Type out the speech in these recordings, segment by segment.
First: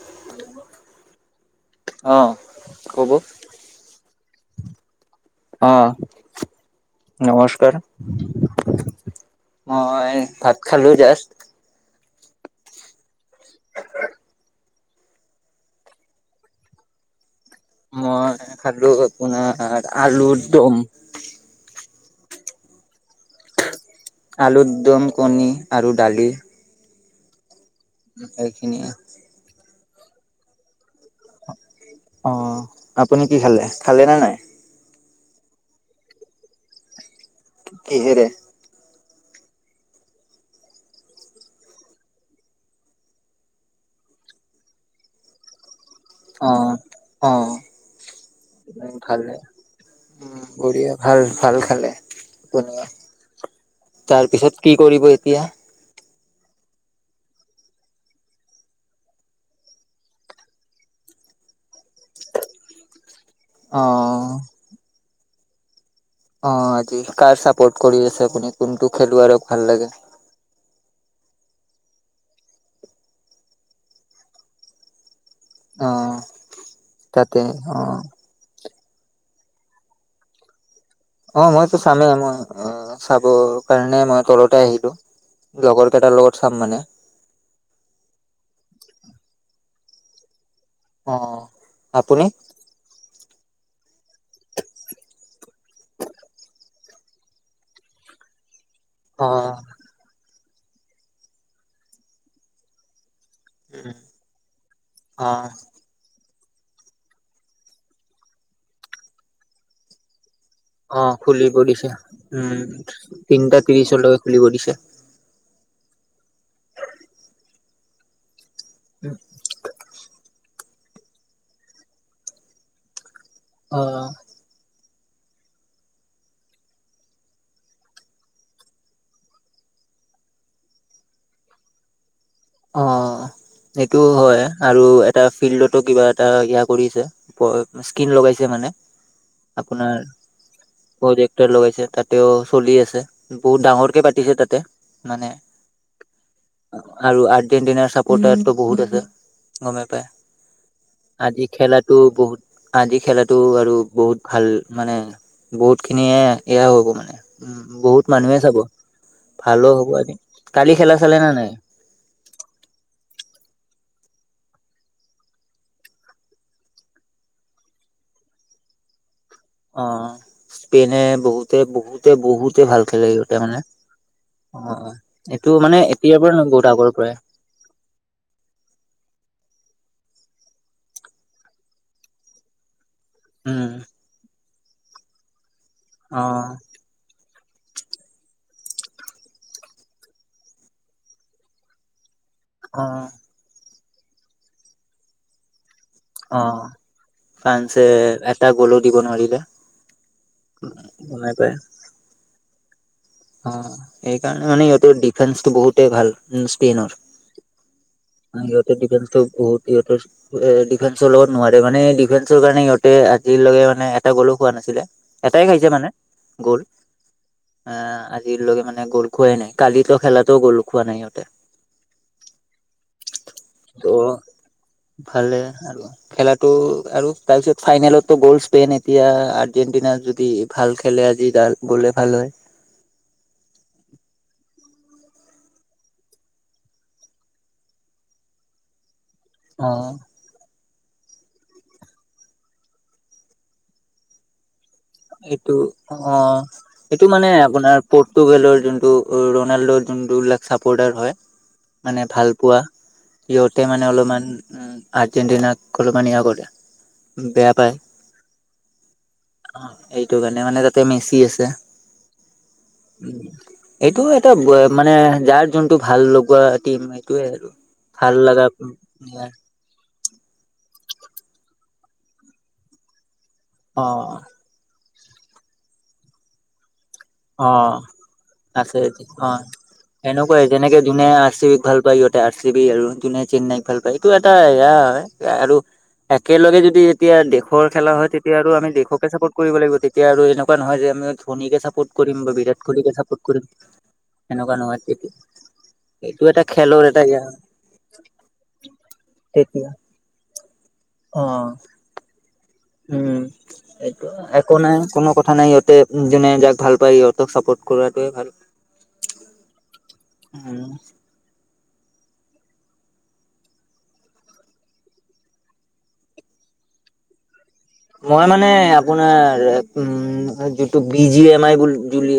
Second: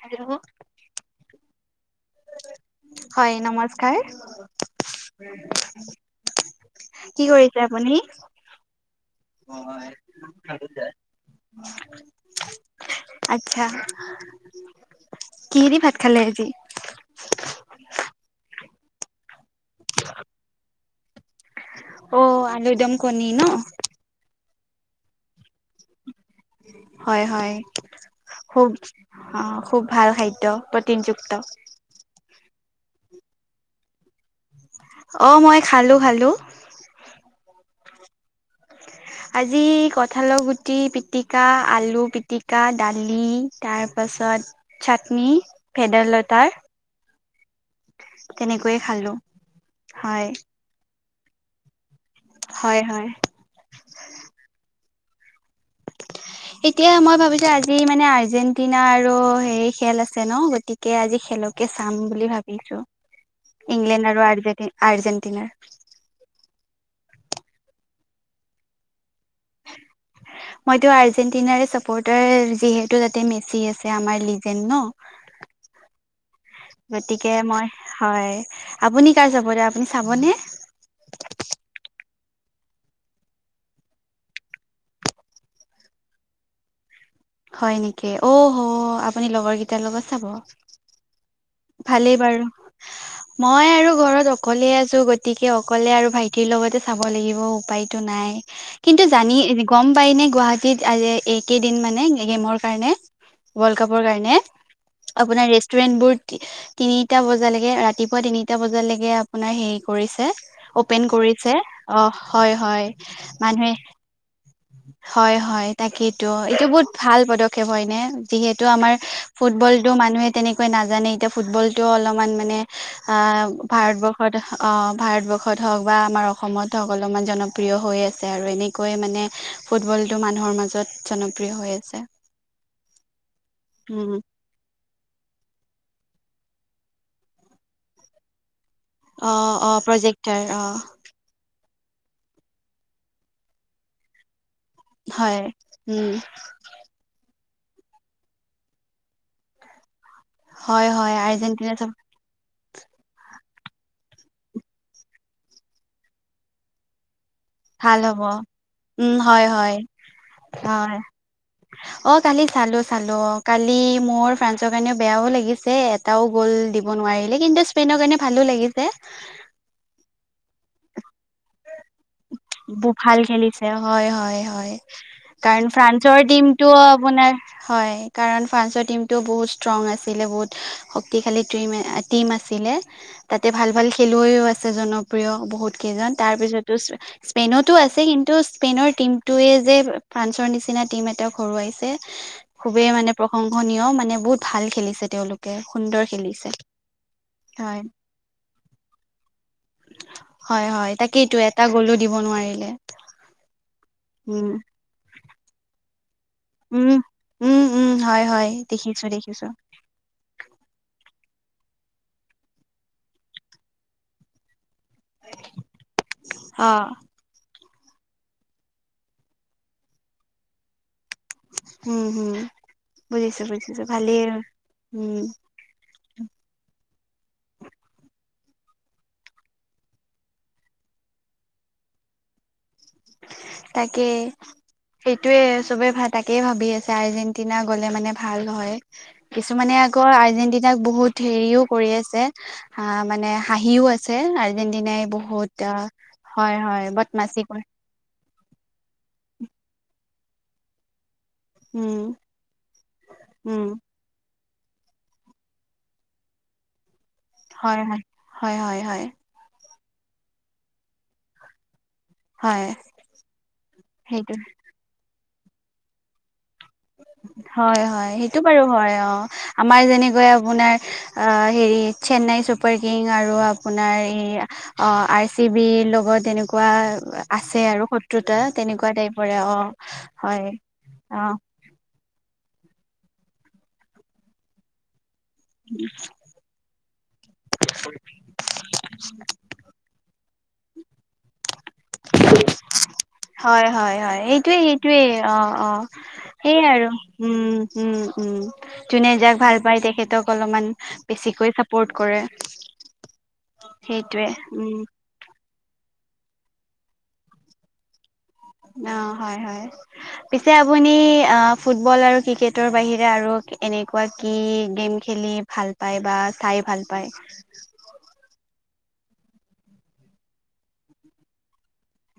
Hello. অ', ক'ব। হয়, নমস্কাৰ। অ', [inaudible] কি কৰিছে নমস্কাৰ। আপুনি মই ভাত খালো জাষ্ট। [inaudible] আত্ছা। কিহিদি ভাত খালে আজি? মই খালো আপোনাৰ আলুৰ দম। অ', আলু দম কণী ন? আলুৰ দম কণী, আৰু দালি। হয়, হয়। খুব এইখিনিয়ে। অ', খুব ভাল খাদ্য প্ৰটিনযুক্ত। অ', আপুনি কি খালে? খালে নে নাই? অ', মই খালোঁ খালোঁ। কিহেৰে? আজি কঠালৰ গুটি পিটিকা, আলু পিটিকা, দালি তাৰপাছত চাটনি। ভেদাইলতাৰ, অ', অ', তেনেকৈয়ে খালোঁ খালে। হয়। উম, বঢ়িয়া, ভাল ভাল খালে হয় হয় [unintelligible] তাৰ পিছত কি কৰিব এতিয়া? এতিয়া মই ভাবিছোঁ আজি মানে আৰ্জেন্টিনা আৰু হেই খেল আছে ন, গতি কে আজি খেলকে চাম বুলি ভাবিছো ইংলেণ্ড আৰু অ'। আৰ্জেটি আৰ্জেণ্টিনাৰ। অ আজি কাৰ চাপৰ্ট কৰি আছে আপুনি কোনটো খেলুৱাৰক ভাল লাগে। মইতো আৰ্জেন্টিনাৰ চাপৰ্টাৰ যিহেতু তাতে মেচি আছে আমাৰ লিজেন ন। অ', গতিকে তাতে মই অ'। হয়। আপুনি কাৰ চাপৰ্টাৰ আপুনি চাবনে। অ মইতো চামেই মই অ চাব কাৰণে মই তলতে আহিলো। লগৰ কেইটাৰ লগত চাম মানে। হয় নেকি অ হ আপুনি লগৰ কেইটাৰ লগত চাব। অ। ভালেই আপুনি বাৰু। মই আৰু ঘৰত অকলে আছো গতিকে অকলে আৰু ভাইটিৰ লগতে চাব লাগিব উপায় টো নাই কিন্তু অ জানি গম পাই নে গুৱাহাটীত আজি এইকেইদিন মানে গেমৰ কাৰণে। ৱৰ্লড উম কাপৰ কাৰণে অ আপোনাৰ ৰেষ্টুৰেন্টবোৰত তিনিটা বজালেকে ৰাতিপুৱা তিনিটা বজালেকে আপোনাৰ হেৰি কৰিছে। অ অপেন কৰিছে খুলিব দিছে অ হয় হয় তিনটা মানুহে ত্ৰিশলৈকে খুলি দিছে। হয় হয় তাকেইতো এইটো বহুত ভাল পদক্ষেপ হয় নে। যিহেতু আমাৰ ফুটবলটো মানুহে তেনেক নাজানে এতিয়া ফুটবল টোও অলপমান মানে আ অ ভাৰতবৰ্ষত। অ ভাৰতবৰ্ষত হওঁক বা আমাৰ অসমত হওক অলপমান জনপ্ৰিয় হৈ আছে আৰু এনেকৈ মানে। ফুটবলটো মানুহৰ মাজত জনপ্ৰিয় হৈ আছে। অ সেইটো উম হয় আৰু এট এটা ফিল্ডতো কিবা এটা ইয়া কৰিছে স্কিন লগাইছে মানে। অ অ প্ৰজেক্টাৰ অ। প্ৰটেক্টৰ লগাইছে তাতেও চলি আছে বহু ডাঙৰ কে পাতিছে তাতে। মানে হয় উম। আৰু আৰ্জেণ্টিনাৰ চাপৰ্টাৰটো বহুত আছে গমেই পাই। হয় হয় আজি আৰ্জেণ্টিনা চাব খেলাটো বহুত। আজি খেলাটো আৰু বহুত ভাল মানে বহুত খিনিয়ে এয়া হ'ব মানে। উম ভাল বহুত হ'ব মানুহে চাব উম হয় ভালো হয় হ'ব আজি কালি হয় খেলা চালে নে নাই। অ কালি চালো চালো অ কালি মোৰ ফ্ৰেন্স ৰ কাৰণে বেয়াও লাগিছে। টাও গ'ল দিব নোৱাৰিলে কিন্তু স্পেইনৰ কাৰণে ভালো লাগিছে। অ স্পেইনে বহুত। তে বহুতে বহুতে ভাল ব খেলে ইহতে মানে খেলিছে হয় হয় অ হয় এইটো কাৰণ মানে। ফ্ৰান্সৰ এতিয়াৰ পৰাই নহ টিমটো বহুত আগৰ পৰাই। আপোনাৰ হয় কাৰণ ফ্ৰান্সৰ টিমটোও বহুত ষ্ট্ৰং আছিলে বহুত শক্তিশালী টিম এ টিম আছিলে তাতে উম ভাল ভাল খেলুৱৈও আছে জনপ্ৰিয় বহুত কেইজন অ তাৰ পিছত [unintelligible] স্পেইনতো আছে কিন্তু স্পেইনৰ টিম ৱে যে ফ্ৰান্সৰ নিচিনা টিম এটাত হৰুৱাইছে। অ খুবেই মানে প্ৰশংসনীয় মানে বহুত ভাল খেলিছে তেওঁলোক কে সুন্দৰ অ খেলিছে হয়। ফ্ৰান্সে এটা গ'লৌ দিব নোৱাৰিলে। হয় হয় গমে তাকেইটো পায় এটা গ'লো দিব নোৱাৰিলে। অ সেইকাৰণে উম মানে ইহতৰ ডিফেন্সটো বহুতে ভাল। উম স্পেনৰ উম উম হয় হয় ইহঁতৰ দেখিছো ডিফেন্সটো দেখিছো বহুত ইহঁতৰ। ডিফেন্সৰ লগত নোৱাৰে মানে, ডিফেন্সৰ কাৰণে সিহঁতে আজিলৈকে মানে এটা গ'লো খোৱা নাছিলে। এটাই খাইছে মানে গ'ল অ আহ। আজিলৈকে মানে গ'ল খোৱাই নাই, কালিতো খেলাটো গ'ল খোৱা নাই ইহঁতে। উম, হুম, বুজিছো বুজিছো ভালে। ত' [inaudible] খেলাটো, আৰু তাৰপিছত ফাইনেলতো গ'ল স্পেইন এতিয়া আৰ্জেণ্টিনাৰ যদি ভাল খেলে আজিডাল। গ'লে ভাল হয়। তাকে। সেইটোৱে চবে ভা তাকেই ভাবি আছে, আৰ্জেণ্টিনা গ'লে মানে ভাল হয়। অ কিছুমানে আকৌ আৰ্জেন্টিন না, বহুত হেৰিও কৰি আছে, হা মানে হাঁহিও আছে আৰ্জেণ্টিনাই এইটো অ', এইটো মানে বদমাচি কৰে আপোনাৰ পৰ্তুগালৰ যোনটো ৰনাল্ডৰ যোন বিলাক চাপৰ্টাৰ হয় মানে উম ভাল পোৱা, উম সিহতে মানে অলপমান আৰ্জেণ্টিনাক, [unintelligible] কৰে বেয়া হয়, হয়, হয়, হয়, হয়। অ', এইটো কাৰণে, মানে তাতে মেচি আছে। হয় এইটো সেইটো এটা, মানে যাৰ যোনটো ভাল লগোৱা টিম। হয় হয় ভাল সেইটো লগা বাৰু হয় অ আমাৰ যেনেকৈ আপোনাৰ, হেৰি চেন্নাই চুপাৰ কিং আৰু অ আপোনাৰ এই, আৰ চি বি ৰ লগত তেনেকুৱা আছে অ', আৰু শত্ৰুতা আছে তেনেকুৱা টাইপৰে অ', এনেকুৱাই হয় যেনেকে যোনে আৰ অ চি বিক ভাল পায় ইহত আৰ চি বি আৰু যোনে চেন্নাইক ভাল পায়, এইটো এটা এয়া আৰু [inaudible] একেলগে যদি যেতিয়া দেশৰ খেলা হয়, তেতিয়া আৰু আমি দেশকে চাপৰ্ট কৰিব লাগিব, তেতিয়া আৰু এনেকুৱা এনেকোৱা নহয় যে, আমি ধনীকে চাপৰ্ট কৰিম বা বিৰাট কোহলীিকে চাপৰ্ট কৰিম, হয় হয় হয় সেইটোৱে এনেকুৱা সেইটোৱে নহয়। অ অ এইটো এটা সেইয়াই খেলৰ আৰু এটা জ্ঞান উম, উম, উম, যোনে যাক ভাল তেতিয়া পায় তেখেতক অলপমান অ বেছিকৈ চাপৰ্ট কৰে। উম, এইটো, সেইটোৱে একো নাই উম কোনো কথা নাই ইহঁতে যোনে যাক ভাল পায়, ইহঁতক চাপৰ্ট কৰাটোৱে ভাল। অ', হয়, হয়, পিছে উম আপুনি অ'। ফুটবল আৰু ক্ৰিকেটৰ বাহিৰে আৰু, এনেকুৱা কি গেম খেলি ভাল পায় বা চাই ভাল পায়। মই মানে আপোনাৰ, উম, যিটো বি জি এম আই বুলি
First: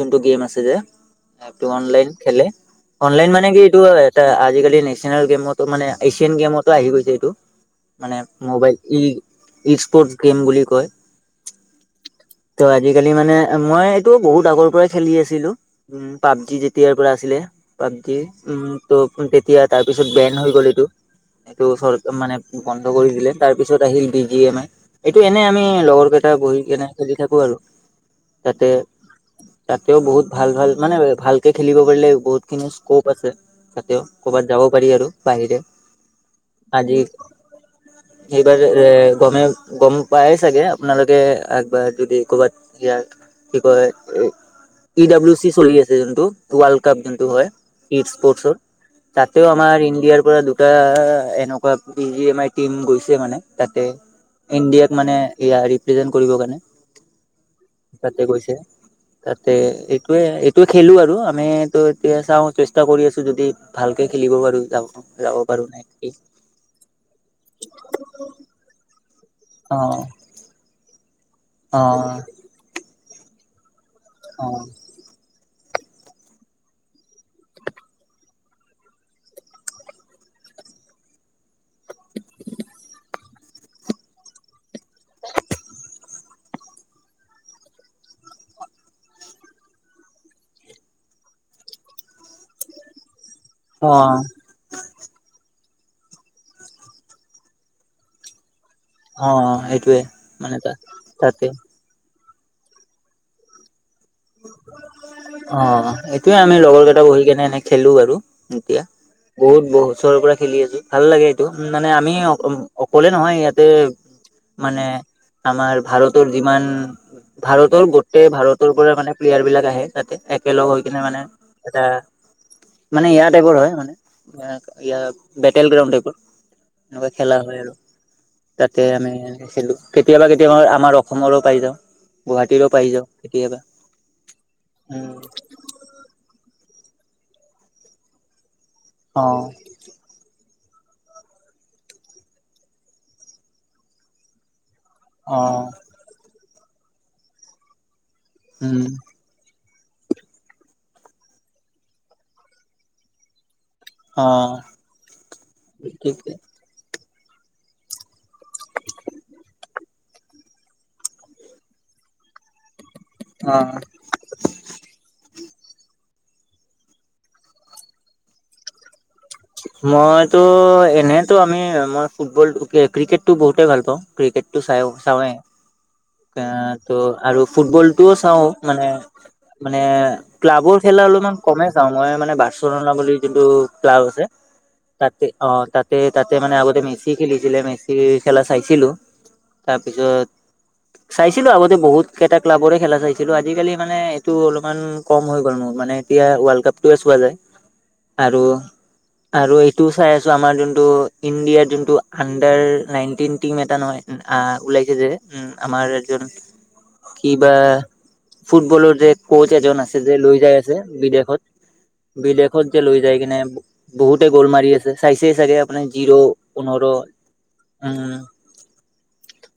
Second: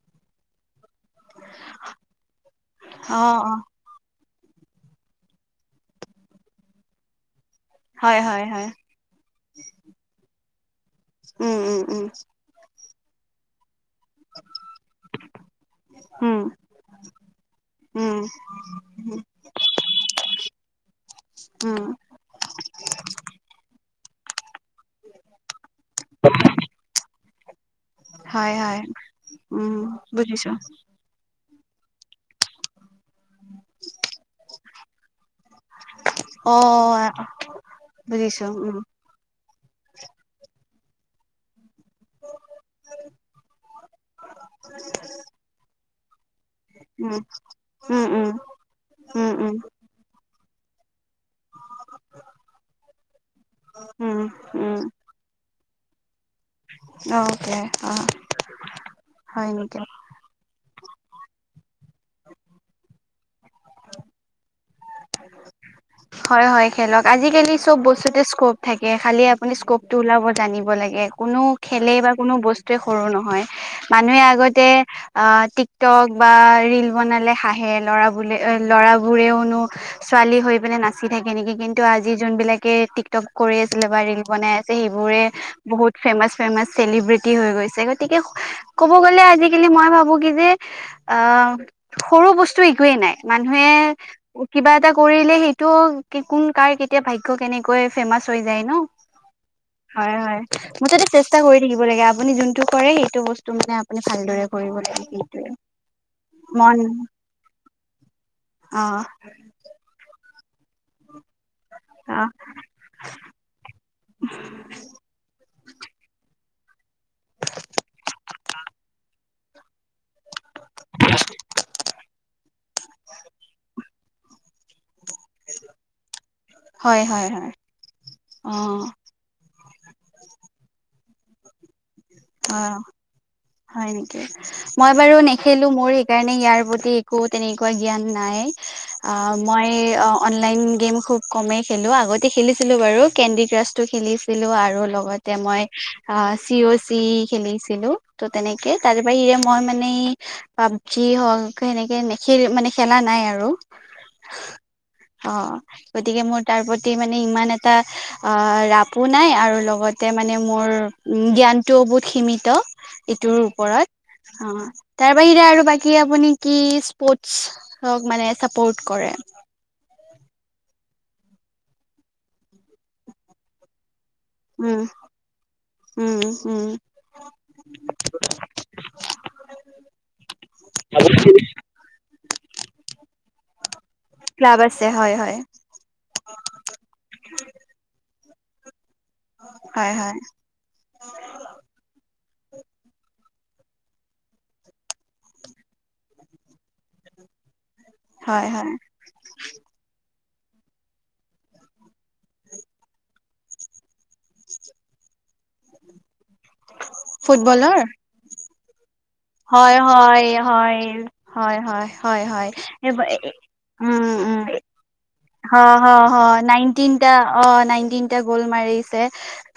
যোনটো গেম আছে যে, এইটো অনলাইন খেলে, অনলাইন অ', মানে অ', কি এইটো তা আজিকালি নেচনেল গেমতো মানে, এছিয়ান গেমতো আহি গৈছে এইটো, মানে হয়, হয়, হয়, মোবাইল ই। ই-স্পৰ্ট গেম বুলি কয়। উম, উম, উম। ত' আজিকালি মানে, মই এইটো বহুত আগৰ পৰাই খেলি আছিলো। উম, পাবজি যেতিয়াৰ পৰা আছিলে। পাবজি উম, ত' তেতিয়া তাৰপিছত বেন হৈ গ'ল এইটো। এইটো উম। চৰ মানে বন্ধ কৰি দিলে, তাৰপিছত আহিল বি জি এম আই এইটো এনে আমি লগৰ এটা বহি কেনে খেলি থাকো আৰু। হয়, তাতে হয়, উম, তাতেও বহুত ভাল বুজিছো ভাল, মানে ভালকে খেলিব পাৰিলে বহুত খিনি স্কপ আছে, তাতে ক'বাত যাব পাৰি আৰু বাহিৰে। অ অ। বুজিছো সেইবাৰ উম, এ গমে গম পাই চাগে আপোনালোকে একবাৰ যদি ক'বাত ইয়াৰ কি কয় ই ডাব্লিউ চি চলি আছে যোনটো। ৱাৰ্ল্ড কাপ উম, যোনটো হয় ই উম, উম, স্পৰ্টচৰ, উম, তাতেও উম, আমাৰ ইণ্ডিয়াৰ পৰা দুটা এনেকুৱা P G M I team গৈছে মানে তাতে। উম, উম, ইয়াৰ ৰি প্ৰেজেণ্ট কৰিব কাৰণে অকে অ', তাতে গৈছে হয় তাতে। নেকি? এইটোয়ে এইটো খেলো আৰু আমি ত এতিয়া চাওঁ চেষ্টা কৰি আছো, যদি ভালকে খেলিব পাৰো যাব যাব পাৰো। হয় হয় খেলক, আজিকালি চব বস্তুতে স্কপ থাকে খালি আপুনি অ স্কপটো ওলাব। জানিব লাগে, কোনো অ খেলেই বা কোনো বস্তুৱেই সৰু নহয়। মানুহে অ আগতে আ টিকটক বা ৰিল বনালে হাহে ল'ৰাবোলে ল'ৰাবোৰেও নো ছোৱালী হৈ পিনে নাচি থাকে নেকি কিন্তু আজি যোনবিলাকে টিকটক কৰি আছিলে বা ৰিল বনাই সেইবোৰে বহুত ফেমাচ, ফেমাচ চেলিব্ৰিটি হৈ গৈছে গতিকে ক'ব গ'লে আজিকালি মই ভাবো কি যে অ সৰু বস্তু একোৱেই নাই। মানুহে কিবা এটা কৰিলে সেই তো কোন, কাৰ, কেতিয়া ভাগ্য কেনেকৈ ফেমাচ হৈ যায় ন। অ অ সেইটোৱে হয় হয়, মানে তাত মুঠতে চেষ্টা তাতে কৰি থাকিব লাগে আপুনি যোনটো কৰে সেইটো বস্তু মানে আপুনি ভালদৰে কৰিব লাগে সেইটোৱে অ এইটোয়ে আমি লগৰ মন কেইটা বহি কেনে এনে খেলো বাৰু এতিয়া। অ বহুত বছৰৰ পৰা খেলি আছো, ভাল লাগে এইটো মানে আমি অ অকলে নহয় ইয়াতে মানে আমাৰ ভাৰতৰ যিমান ভাৰতৰ গোটেই ভাৰতৰ পৰা মানে প্লেয়াৰ বিলাক আহে। তাতে একেলগ হৈ কিনে মানে এটা মানে ইয়াৰ টাইপৰ হয় মানে। ইয়া। বেটেল গ্ৰাউণ্ড টাইপৰ, এনেকুৱা খেলা হয় আৰু অ তাতে আমি এনে খেলো। কেতিয়াবা, কেতিয়াবা আমাৰ অসমৰো পাই যাওঁ অ গুৱাহাটীৰো পাই যাওঁ কেতিয়াবা। হয় নেকি, মই বাৰু উম নেখেলো মোৰ সেইকাৰণে ইয়াৰ প্ৰতি একো তেনেকুৱা জ্ঞান নাই। আ অ', মই এ অনলাইন গেম খুব কমেই খেলোঁ, আগতে খেলিছিলোঁ বাৰু কেণ্ডি ক্ৰাছটো খেলিছিলোঁ আৰু লগত মই অ', আ চি অ চি খেলিছিলোঁ, ত' তেনেকে উম। তাৰে বাহিৰে মই মানে পাবজি হওক সেনেকে নেখে মানে খেলা নাই আৰু। অ অ, ঠিক গতিকে মোৰ তাৰ প্ৰতি মানে ইমান এটা অ ৰাপো নাই আৰু লগতে মানে মোৰ জ্ঞান টো বহুত সিমিত ইটোৰ অ ওপৰত আ তাৰ বাহিৰে আৰু বাকী আপুনি কি স্পৰ্টছক মানে চাপৰ্ট কৰে। মইতো এনেতো আমি মই ফুটবল ক্ৰিকেটো বহুতে ভাল পাওঁ ক্ৰিকেট। উম চাইও চাওঁৱে উম উম ত' আৰু ফুটবল টো অ চাওঁ মানে মানে ক্লাবৰ খেলা অলপমান কমেই চাও, মই মানে বাছলা বুলি যোনটো ক্লাব আছে। ক্লাব আছে। হয় তাতে হয় অ তাতে তাতে মানে আগতে মেচি খেলিছিলে মেচি খেলা চাইছিলো। হয় হয় তাপিছত চাইছিলো আগতে বহুত কেইটা ক্লাবৰে খেলা চাইছিলো, আজিকালি মানে এইটো অলপমান কম হৈ গ'ল মোৰ মানে এতিয়া ৱৰ্ল্ড কাপটোৱে চোৱা যায়। আৰু হয় হয় আৰু এইটোও চাই আছোঁ, আমাৰ যোনটো ইণ্ডিয়াৰ যোনটো আণ্ডাৰ নাইনটিন টিম এটা নহয়। আহ ওলাইছে যে, উম আমাৰ একজন কিবা ফুটবলৰ ফুটবলৰ যে ক'চ এজন হয় আছে যে, হয় লৈ যাই আছে হয় বিদেশত, হয় হয় হয় হয় বিদেশত যে লৈ যাই কিনে উম বহুতে উম গ'ল মাৰি ৰি আছে চাইছে চা হ, হ, হ, নাইনটিনটা অ', উম নাইনটিনটা গ'ল মাৰিছে,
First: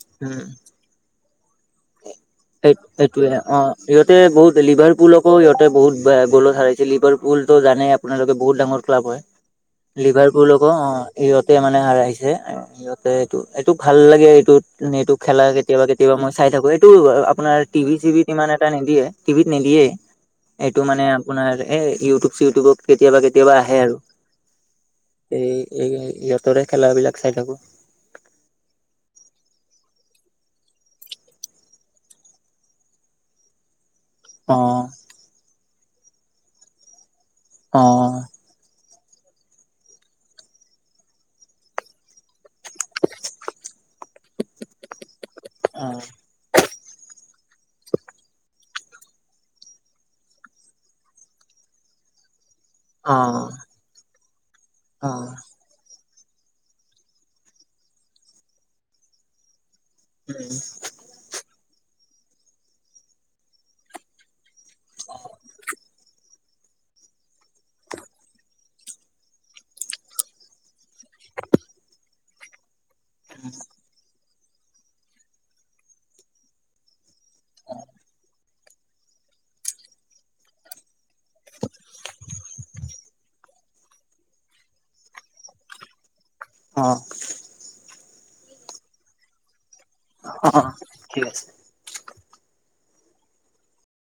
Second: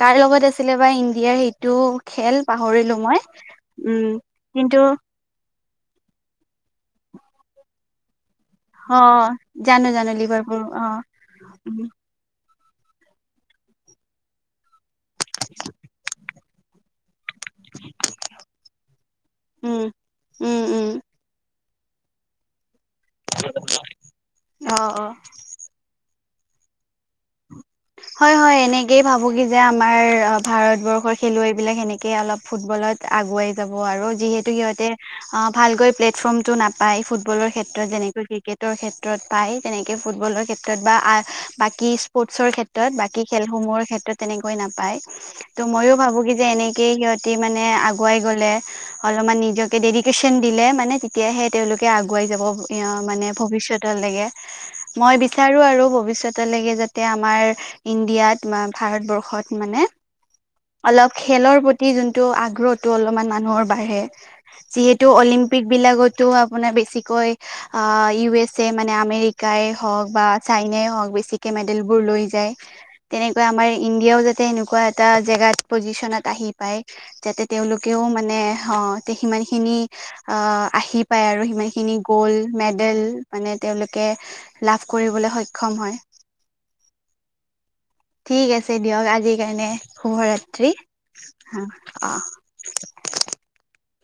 কাৰ লগত উম আছিলে বা ইণ্ডিয়াৰ সেইটো খেল সেই পাহৰিলো মই সেইটোয়ে অ', উম সিহঁতে বহুত কিন্তু লিভাৰ পুলক কো সিহঁতে বহুত বেয়া গ'লত হাৰাইছিল, লিভাৰপুলতো জানেয়ে আপ আপোনালোকে বহুত ডাঙৰ অ ক্লাব হয়, জানো জানো লিভাৰপুল লিভাৰপুৰকো অ', সিহঁতে মানে উম হাৰাইছে, আ সিহঁত এ এইটো, এইটো ভাল লাগে এইটোত এইটো খেলা কেতিয়াবা কেতিয়াবা মই চাই থাকোঁ, এইটো আপ আপোনাৰ টিভি চিভিত ইমান এটা নিদিয়ে, টিভিত উম নিদিয়েই। উম এইটো উম মানে আপোনাৰ এ ইউটিউব চিটিউবত কেতিয়াবা কেতিয়াবা আহে আৰু অ অ এই এই ইহঁতৰে খেল বিলাক চাই থাকোঁ। হয়, হয়, এনেকেই ভাবো কি যে আমাৰ আ ভাৰতবৰ্ষৰ খেলুৱৈ বিলাক সেনেকেই অলপ ফুটবলত আগুৱাই যাব আৰু যিহেতু অ সিহঁতে ভালকৈ প্লেটফৰ্মটো নাপাই, ফুট ফুবলৰ অ ক্ষেত্ৰত, যেনেকৈ ক্ৰিকেৰ ক্ষেত্ৰ তত পায় তেনেকে ফুটবলৰ ক্ষেত্ৰত বা আ বাকী স্পৰ্টৰ ক্ষেত্ৰ টত বাকী খেলসমূহৰ ক্ষেত্ৰত তেনেকৈ নাপায়, ত' অ ময়ো ভাবো কি যে এনেকেই সিহঁতি মানে আগুৱাই গ'লে অলপমান নিজকে ডেডিকেচন দিলে মানে তেতিয়াহে তেওঁওলোকে আগুৱাই যাব এ অ মানে ভৱিষ্যতলৈকে, অ মই বিচাৰো আৰু ভৱিষ্যতলৈকে যাতে আমাৰ ইণ্ডিয়াত বা ভাৰতবৰ্ষত মানে উম। অলপ খেলৰ প্ৰতি যোনটো আগ্ৰহটো অলপমান মানুহৰ বাঢ়ে। যিহেতু অলিম্পিক বিলাকতো আপোনাৰ বেছিকৈ আ ইউ এছ এ মানে আমেৰিকাই হওঁক বা চাইনাই হওঁক বেছিকে মেডেল বোৰ লৈ যায়। তেনেকুৱা আমাৰ ইণ্ডিয়াও যাতে এনেকুৱা এটা জেগাত পজিচনত আহি পায়। যাতে তেওঁলোকেও মানে অ', তে সিমান খিনি আহ আহি পায় আৰু সিমান খিনি গ'ল্ড মেডেল মানে তেওঁলোকে লাভ কৰিবলৈ সক্ষম হয়। অ'। ঠিক আছে দিয়ক আজিৰ কাৰণে অ অ শুভৰাত্ৰি, ঠিক আছে অ', অ'।